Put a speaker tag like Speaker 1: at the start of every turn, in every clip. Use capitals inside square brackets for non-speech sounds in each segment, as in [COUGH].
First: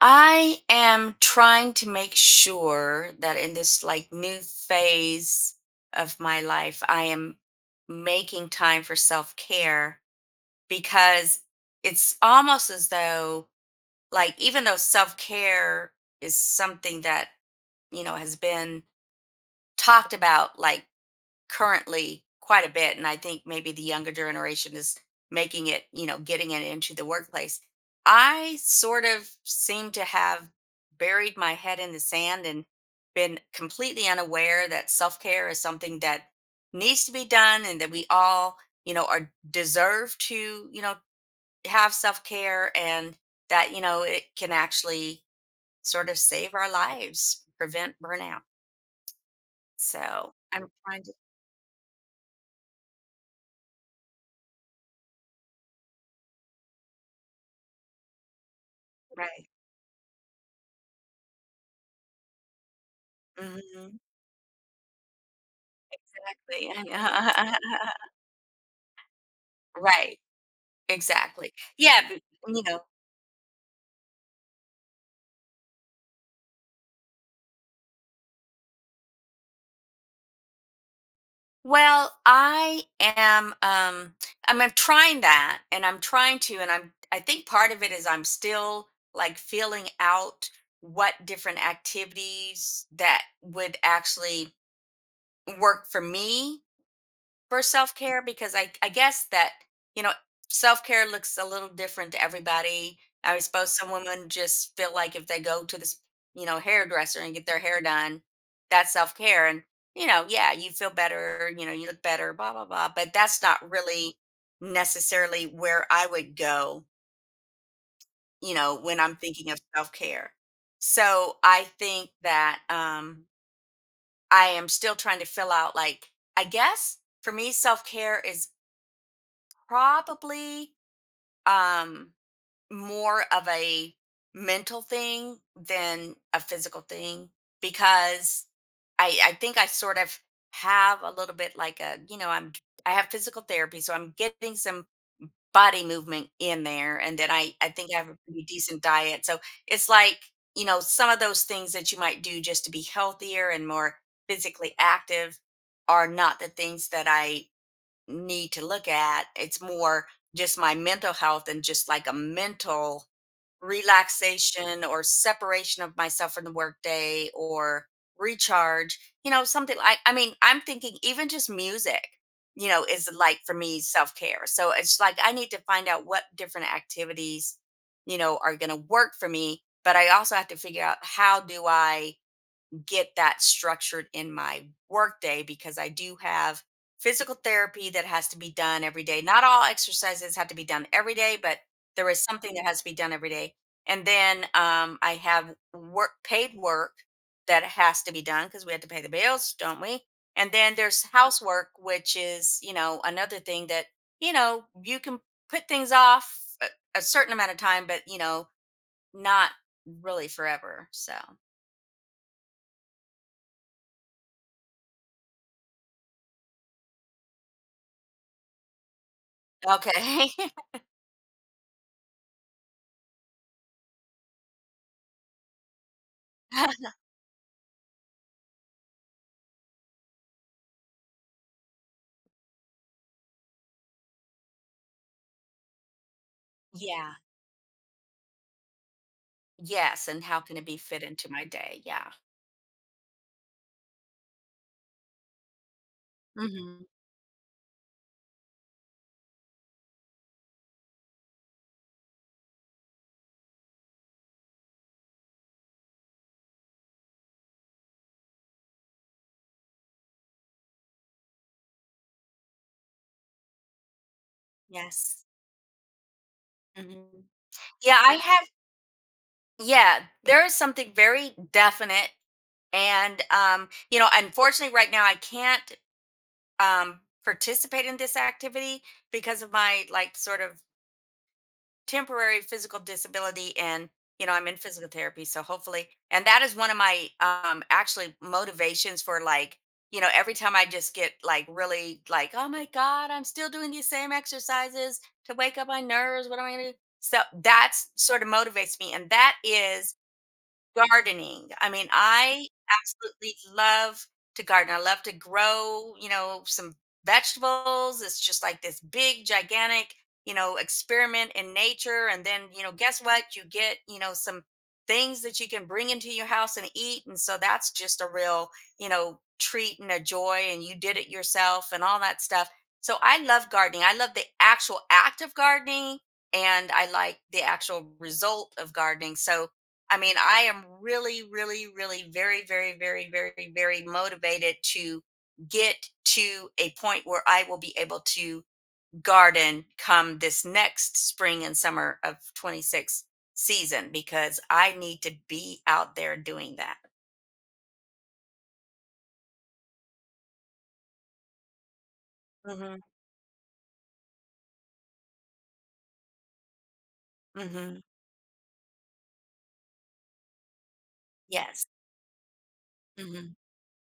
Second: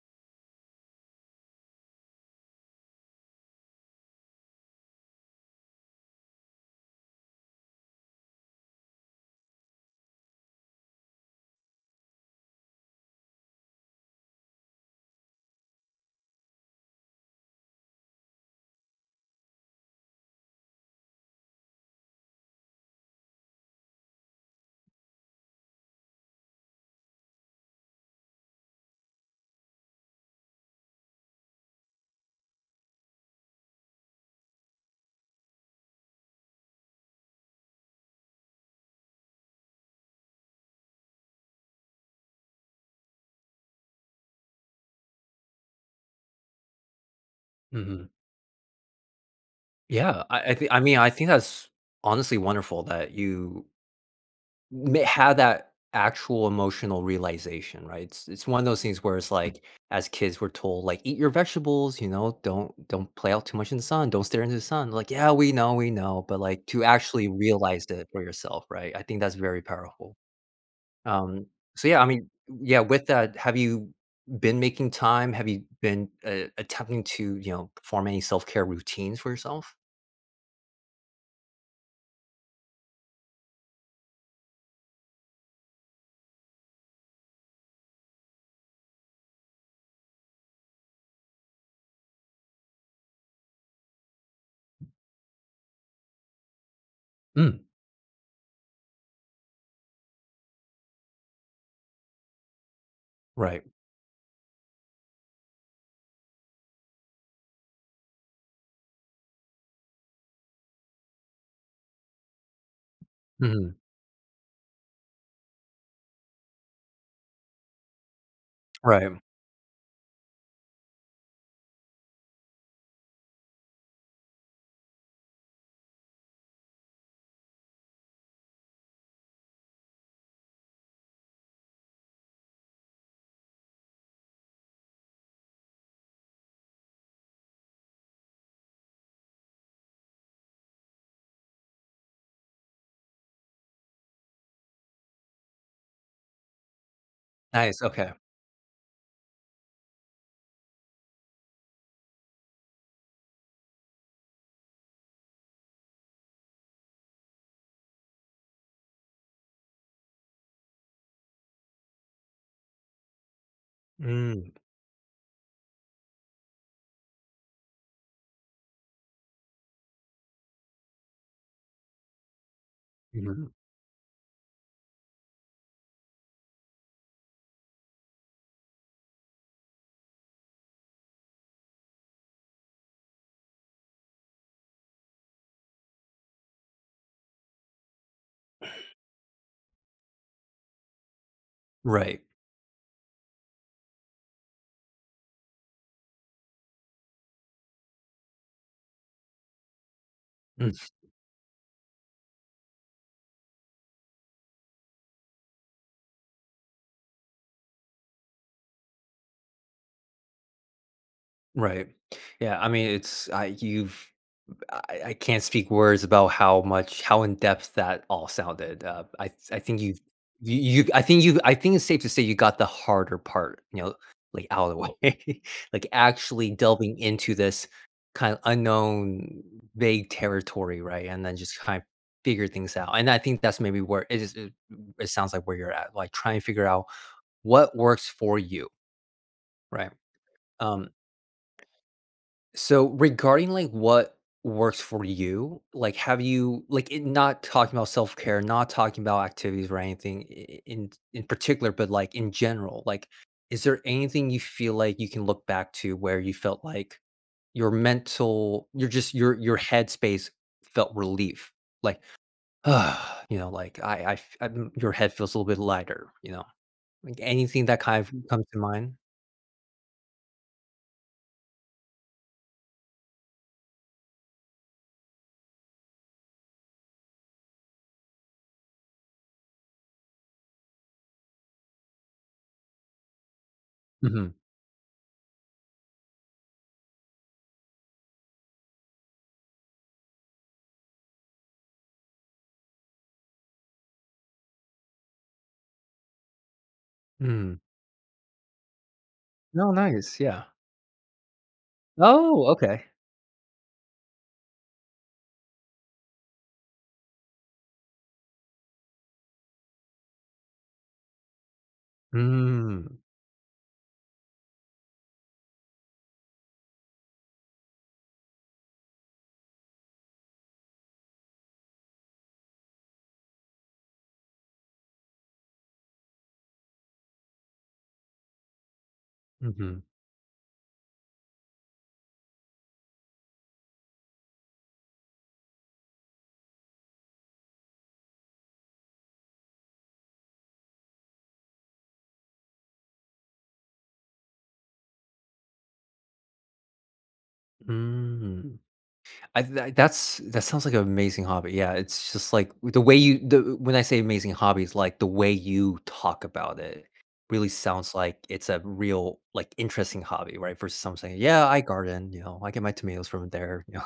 Speaker 1: I am trying to make sure that in this new phase of my life, I am making time for self care because it's almost as though, even though self care is something that, has been talked about currently quite a bit. And I think maybe the younger generation is making it, you know, getting it into the workplace. I sort of seem to have buried my head in the sand and been completely unaware that self-care is something that needs to be done, and that we all, you know are deserve to, have self-care, and that, it can actually sort of save our lives, prevent
Speaker 2: Mhm.
Speaker 1: burnout.
Speaker 2: Yeah,
Speaker 1: so
Speaker 2: I I
Speaker 1: i'm
Speaker 2: think
Speaker 1: trying
Speaker 2: I
Speaker 1: to.
Speaker 2: think that's honestly wonderful that you may had that actual emotional realization, right? It's one of those things where it's
Speaker 1: Right.
Speaker 2: like, as kids, we're told, like, "Eat your vegetables," you know, "Don't play out too much in the sun, don't stare into the sun." Like, yeah, we know, but, like, to
Speaker 1: Exactly.
Speaker 2: actually realize it for yourself, right? I think that's very
Speaker 1: [LAUGHS]
Speaker 2: powerful.
Speaker 1: Right.
Speaker 2: Um,
Speaker 1: Exactly.
Speaker 2: so,
Speaker 1: Yeah,
Speaker 2: yeah,
Speaker 1: but, you know,
Speaker 2: yeah, with that, have you been making time? Have you been, attempting to, you know, perform any self-care routines for yourself?
Speaker 1: well, I am I'm trying that, and I'm trying to and I think part of it is I'm still like feeling out what different activities that would actually work for me
Speaker 2: Mm.
Speaker 1: for self-care, because I guess that, you know, self-care looks a little different to everybody. I
Speaker 2: Right.
Speaker 1: suppose some women just feel like if they go to this, hairdresser and get their hair done, that's self-care. And you know, yeah, you feel better, you know, you look better, blah blah blah, but that's not
Speaker 2: Mhm.
Speaker 1: really necessarily where I would go, when
Speaker 2: Right.
Speaker 1: I'm thinking of self-care. So, I think that I am still trying to fill out like I guess for me self-care is probably um more of a mental thing than a physical thing, because I think I sort of have a little bit like a, I have physical therapy, so I'm getting some body movement in there. And then I
Speaker 2: Nice,
Speaker 1: think I have
Speaker 2: okay.
Speaker 1: a pretty decent diet. So it's like, some of those things that you might do just to be healthier and more physically active are not the things that I need to look at. It's more just my mental health and just like a mental
Speaker 2: Mm,
Speaker 1: relaxation or separation of myself from the workday or recharge, something like, I mean, I'm thinking even just music, is like
Speaker 2: mhm.
Speaker 1: for me self care. So it's like I need to find out what different activities, are going to work for me. But I also have to figure out, how do I get that structured in my workday, because I do have physical therapy that has to be done every day. Not all exercises have to be done every day, but there
Speaker 2: Right.
Speaker 1: is something that has to be done every day. And then I have work, paid work, that has to be done because we have to pay the bills, don't we? And then
Speaker 2: Mm,
Speaker 1: there's housework, which is, you know, another thing that, you know, you can put things off a certain amount of time, but you know, not really forever. So
Speaker 2: right. Yeah, I mean, it's I you've I can't speak words about how in depth that all sounded. I think you
Speaker 1: okay.
Speaker 2: you you I think you I think it's safe to say you got the harder part, you know, like out of the way, [LAUGHS] like actually
Speaker 1: [LAUGHS]
Speaker 2: delving into this kind of unknown, vague territory, right? And then just kind of figure things out. And I think that's maybe where it is. It sounds like where you're at, like trying to figure out
Speaker 1: Yeah.
Speaker 2: what works for you, right?
Speaker 1: Yes, and how can it be
Speaker 2: Um,
Speaker 1: fit into my day? Yeah.
Speaker 2: so regarding like what works for you, like have you
Speaker 1: Mhm.
Speaker 2: like it, not talking about self care, not talking about activities or anything in particular, but like in general, like is there anything you feel like you can look back to where you felt like your just your headspace felt relief, like [SIGHS] ah, you know, like your head
Speaker 1: Yes.
Speaker 2: feels a little bit lighter, you know, like
Speaker 1: Mhm.
Speaker 2: anything that
Speaker 1: Yeah,
Speaker 2: kind of
Speaker 1: I
Speaker 2: comes
Speaker 1: have,
Speaker 2: to mind.
Speaker 1: yeah, there is something very definite. And, you know, unfortunately right now I can't, participate in this activity because of my, like, sort of temporary physical disability. And you
Speaker 2: Mm-hmm.
Speaker 1: know, I'm in physical therapy, so hopefully. And that is one of my, actually, motivations for like, you know, every time I just get like really like, oh my God, I'm still doing these same exercises to wake up my nerves, what am I going to do? So
Speaker 2: Mm.
Speaker 1: that's sort of motivates me, and that
Speaker 2: No,
Speaker 1: is
Speaker 2: nice, yeah.
Speaker 1: gardening. I mean,
Speaker 2: Oh,
Speaker 1: I
Speaker 2: okay.
Speaker 1: absolutely love to garden. I love to grow, you know, some vegetables. It's just like this big, gigantic, you know, experiment in nature. And then, you know,
Speaker 2: Mm,
Speaker 1: guess what? You get, you know, some things that you can bring into your house and eat. And so that's just a real, you know, treat and a joy. And you did it yourself and all that stuff. So I love gardening. I love the actual act of gardening, and I like the actual result of gardening. So
Speaker 2: mhm,
Speaker 1: I mean, I am really, really, really, very, very, very, very, very motivated to get to a point where I will be able to garden come this next spring and summer of 26 season, because I need to be out there doing that.
Speaker 2: mm. I th that's that sounds like an amazing hobby, yeah, it's just like
Speaker 1: Mhm.
Speaker 2: the way you the when I say amazing hobbies, like the way you talk about it really
Speaker 1: Mhm.
Speaker 2: sounds like it's a real, like, interesting hobby, right, versus someone saying, "Yeah, I
Speaker 1: Yes.
Speaker 2: garden," you know, "I get my tomatoes from
Speaker 1: Mhm.
Speaker 2: there," you know,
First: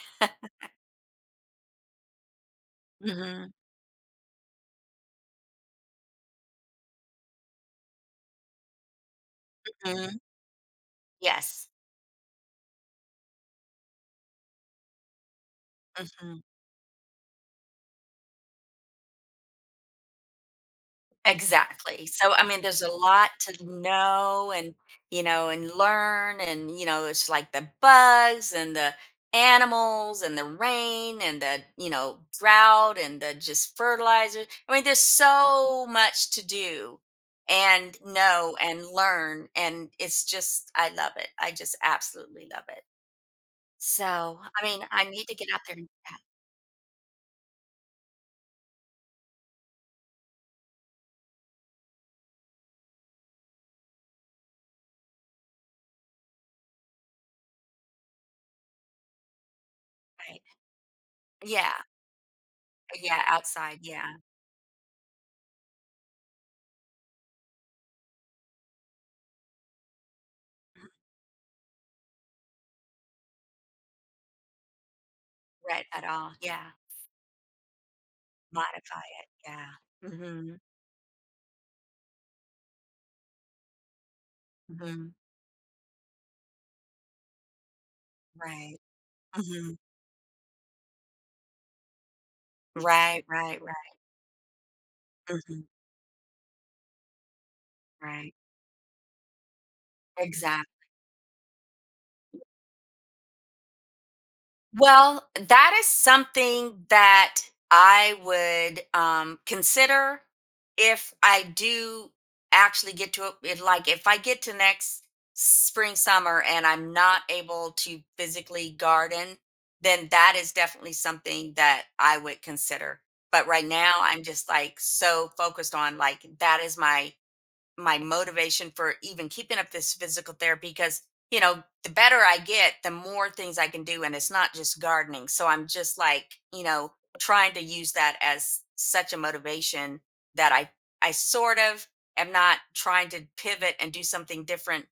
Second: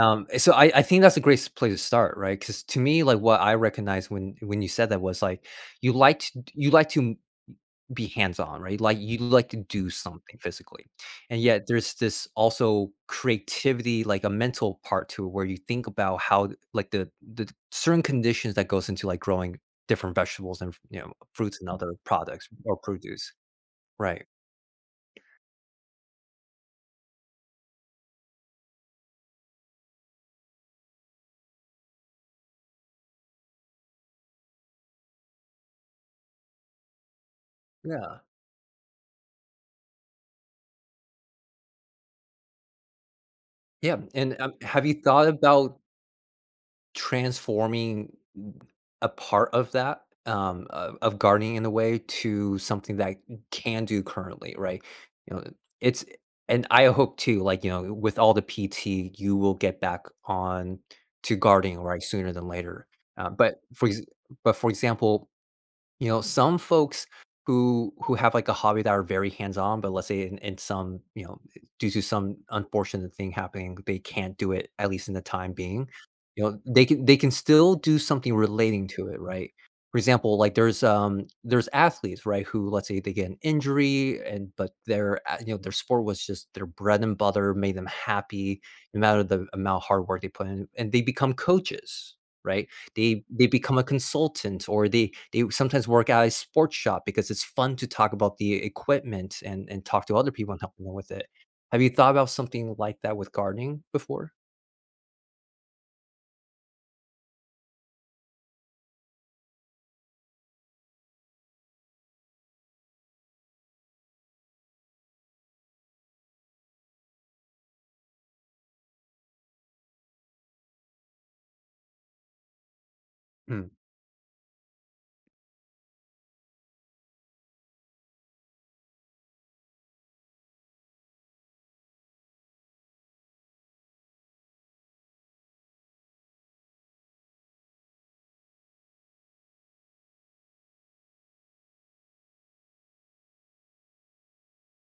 Speaker 2: so I think that's a great s place to start, right? Because to me,
Speaker 1: Mhm.
Speaker 2: like, what
Speaker 1: Mhm.
Speaker 2: I recognized when you said that was, like, you like to be hands-on, right? Like, you like to do
Speaker 1: [LAUGHS]
Speaker 2: something physically. And yet
Speaker 1: Yes.
Speaker 2: there's this also creativity, like a mental part to it where you think about
Speaker 1: Mhm.
Speaker 2: how th like the the certain conditions that goes into, like, growing different vegetables and, you know, fruits and other
Speaker 1: Exactly. So, I
Speaker 2: products
Speaker 1: mean,
Speaker 2: or
Speaker 1: there's a lot
Speaker 2: produce.
Speaker 1: to
Speaker 2: Right.
Speaker 1: know and, you know, and learn. And, you know, it's like the bugs and the animals and the rain and the, you know, drought and the just fertilizer. I mean, there's so much to do and
Speaker 2: Yeah.
Speaker 1: know and learn. And it's just, I love it. I just absolutely love it.
Speaker 2: Yeah, and,
Speaker 1: So, I mean,
Speaker 2: have you
Speaker 1: I need
Speaker 2: thought
Speaker 1: to get out there
Speaker 2: about
Speaker 1: and do that,
Speaker 2: transforming a part of that of gardening in a way to something that I can do currently, right, you know, it's, and I hope too, like, you know, with all the PT you will get back
Speaker 1: right?
Speaker 2: on to
Speaker 1: Yeah.
Speaker 2: gardening, right, sooner than later.
Speaker 1: Yeah.
Speaker 2: uh, but
Speaker 1: Outside.
Speaker 2: for ex-
Speaker 1: Yeah.
Speaker 2: but for example, you know, some folks who have like a hobby that are very hands-on, but let's say in
Speaker 1: Mhm.
Speaker 2: some, you know, due to some unfortunate thing happening, they can't do it, at least in the time
Speaker 1: Right.
Speaker 2: being.
Speaker 1: At all.
Speaker 2: You know,
Speaker 1: Yeah.
Speaker 2: they can still do something relating
Speaker 1: Modify
Speaker 2: to it,
Speaker 1: it,
Speaker 2: right?
Speaker 1: yeah.
Speaker 2: For example, like
Speaker 1: Mhm,
Speaker 2: there's athletes, right, who let's say they get an injury, and but
Speaker 1: mhm,
Speaker 2: you know their sport was just their bread and butter, made them happy,
Speaker 1: right,
Speaker 2: no matter the
Speaker 1: mhm.
Speaker 2: amount of hard work they put in, and they become coaches, right?
Speaker 1: Right,
Speaker 2: They
Speaker 1: right,
Speaker 2: become a
Speaker 1: right,
Speaker 2: consultant, or they
Speaker 1: mhm,
Speaker 2: sometimes work at a sports shop because it's fun to talk
Speaker 1: right.
Speaker 2: about the equipment and talk to other people and help
Speaker 1: Exactly.
Speaker 2: them with it. Have you thought about something like that with gardening before?
Speaker 1: Well, that is something that I would, consider if I do actually get to it. Like, if I get to next spring, summer, and I'm not able to physically garden, then that is definitely something that I would consider. But right
Speaker 2: Mm,
Speaker 1: now, I'm just, like, so focused on, like, that is my motivation for even keeping up this physical therapy. Because you know, the better I get, the more things I can do, and it's not just gardening. So I'm just like, you know, trying to use that as such a motivation that I sort of am not trying to pivot and do something different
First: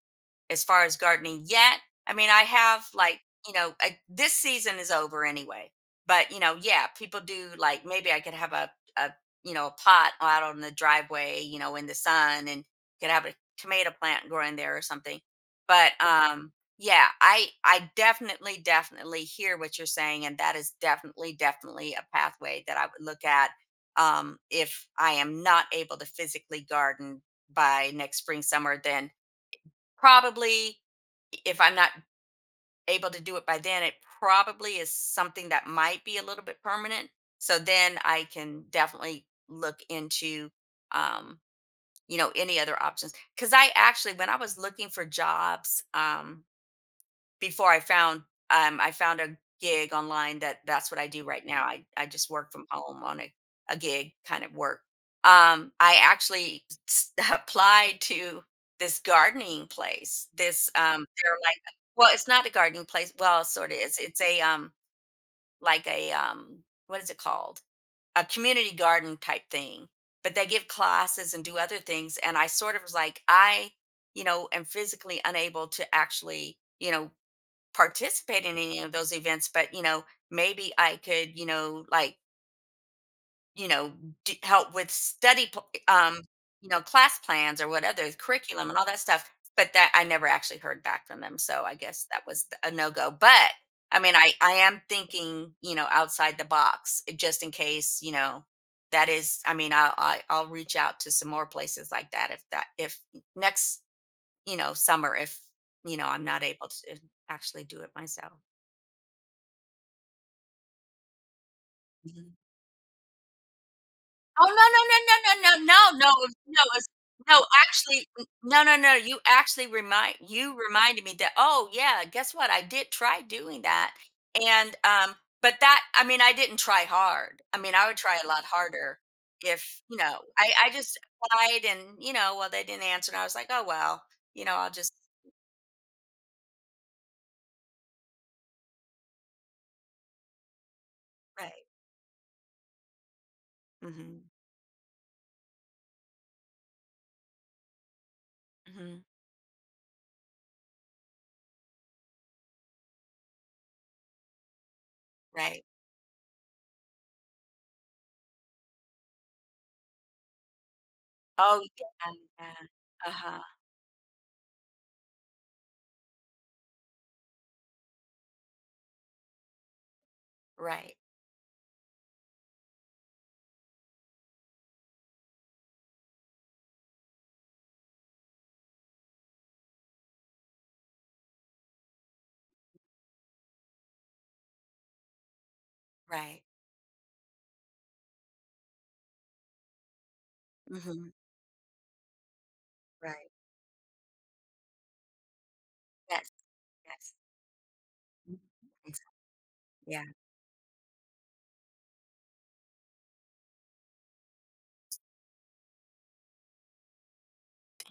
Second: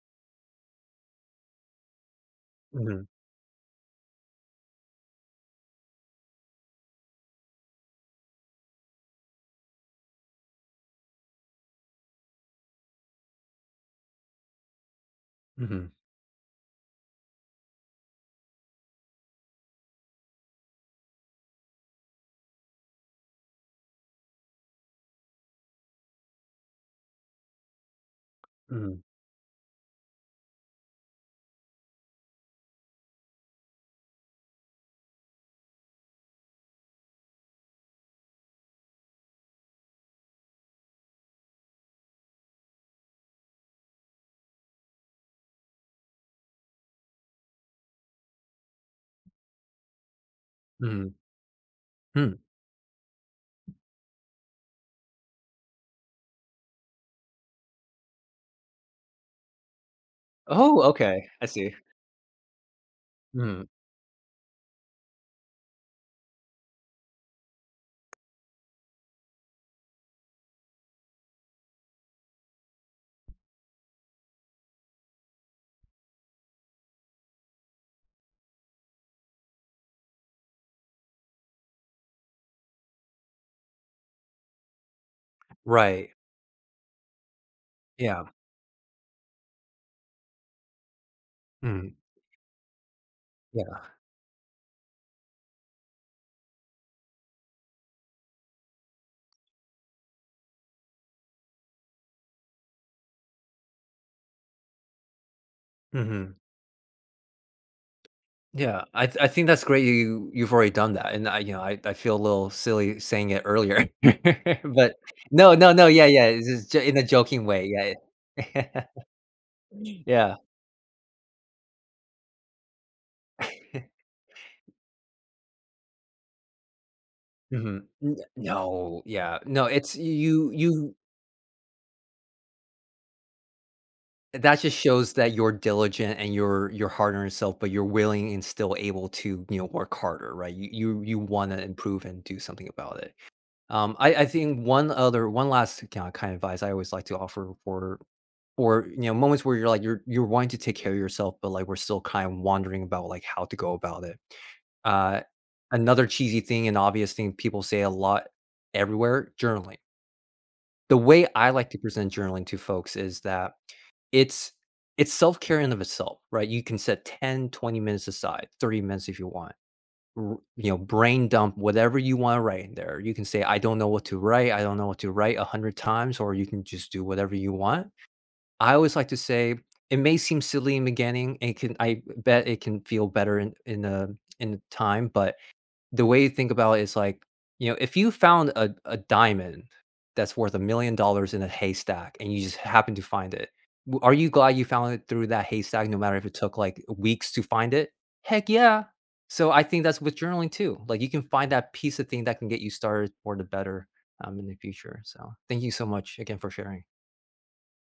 Speaker 1: as far as gardening yet. I mean, I have
Speaker 2: mhm,
Speaker 1: like, you know, I, this season is over anyway, but you know, yeah, people do like, maybe I could have a, a you know, a pot out on the driveway, you know, in the sun, and could have a tomato plant growing there or something.
Speaker 2: mhm,
Speaker 1: But yeah, I definitely definitely hear what you're saying, and that is definitely definitely a pathway that I would look at, if I am not able to physically garden by next spring summer.
Speaker 2: mhm,
Speaker 1: Then probably, if I'm not able to do it by then, it probably is something that might be a little bit permanent. So then I can definitely look into, um you know, any other options. Because I actually, when I was looking for jobs, before I found, I found a gig online, that that's what I
Speaker 2: mhm,
Speaker 1: do right now. I just
Speaker 2: mm.
Speaker 1: work from home on a gig kind of work. I actually [LAUGHS] applied to this gardening place, this,
Speaker 2: Oh, okay,
Speaker 1: they're
Speaker 2: I
Speaker 1: like,
Speaker 2: see.
Speaker 1: well, it's not a gardening place, well,
Speaker 2: Mm,
Speaker 1: sort of is, it's a, like a, what is it called, a community garden type thing, but they give classes and do other things. And I sort of was like, I, you know, am physically unable to actually, you know, participate in any of those events, but you know, maybe I could, you know, like, you know, d help with study pl
Speaker 2: right,
Speaker 1: you know, class plans or whatever,
Speaker 2: yeah,
Speaker 1: curriculum and all that stuff. But that, I never actually heard back from them, so I
Speaker 2: mm,
Speaker 1: guess that was a no-go. But,
Speaker 2: yeah,
Speaker 1: I mean, I am thinking, you know, outside the box, eh, just in case, you know, that is, I mean, I I'll reach out to some more places like that if that, if next, you know, summer, if, you know, I'm
Speaker 2: mhm,
Speaker 1: not able to actually do it myself.
Speaker 2: yeah, I th I think that's great you you've already done that, and I, you know, I feel a little silly saying it earlier,
Speaker 1: Oh, no,
Speaker 2: [LAUGHS] but
Speaker 1: no, no, no,
Speaker 2: no,
Speaker 1: no, no,
Speaker 2: no, no,
Speaker 1: no,
Speaker 2: yeah,
Speaker 1: no,
Speaker 2: yeah, it's
Speaker 1: no,
Speaker 2: just j
Speaker 1: it's,
Speaker 2: in a
Speaker 1: no,
Speaker 2: joking way,
Speaker 1: actually, n no, no,
Speaker 2: yeah.
Speaker 1: no,
Speaker 2: [LAUGHS]
Speaker 1: you actually remind
Speaker 2: Yeah. [LAUGHS]
Speaker 1: you reminded me that, "Oh, yeah, guess what? I did try doing that." And, but that, I mean, I didn't try hard. I mean,
Speaker 2: Mhm.
Speaker 1: I would try a lot harder
Speaker 2: No, yeah, no,
Speaker 1: if,
Speaker 2: it's
Speaker 1: you know, I
Speaker 2: you
Speaker 1: just applied and, you know, well, they didn't answer, and I was like, "Oh, well, you know,
Speaker 2: that
Speaker 1: I'll
Speaker 2: just
Speaker 1: just—"
Speaker 2: shows that you're diligent and you're hard on yourself, but you're willing and still able to, you know, work harder, right? You wanna
Speaker 1: Right.
Speaker 2: improve and do something about it. I
Speaker 1: Mhm.
Speaker 2: think one other one last kind of advice I always like to offer for, you
Speaker 1: Mhm.
Speaker 2: know, moments where you're like you're wanting to take care of yourself, but, like, we're still kind of wondering about, like, how to go about it. Uh,
Speaker 1: Right.
Speaker 2: another cheesy thing and obvious thing people say a lot everywhere, journaling. The way I
Speaker 1: Oh,
Speaker 2: like to present
Speaker 1: yeah,
Speaker 2: journaling
Speaker 1: yeah.
Speaker 2: to folks is
Speaker 1: Uh-huh.
Speaker 2: that it's it's self-care in of itself, right? You can set 10, 20 minutes aside, 30 minutes if you want. R you know,
Speaker 1: Right,
Speaker 2: brain dump whatever you wanna write in there. You can say, "I don't know what to write. I don't know what to write," 100 times, or you can just do whatever you want. I always like to say, it may seem silly in the beginning, and it can I bet it can feel better in the time, but the way you
Speaker 1: right.
Speaker 2: think about it is like, you know, if you found a diamond that's worth
Speaker 1: Mhm.
Speaker 2: $1,000,000 in a haystack and you just happen to
Speaker 1: Right.
Speaker 2: find it, w are you glad you found it through that haystack no matter if
Speaker 1: Yes,
Speaker 2: it took, like,
Speaker 1: yes.
Speaker 2: weeks to find it?
Speaker 1: Mhm.
Speaker 2: Heck yeah. So I think that's
Speaker 1: Yeah.
Speaker 2: with journaling too. Like, you can find that piece of thing that can get you started for the better, in the future. So, thank you so much again for sharing.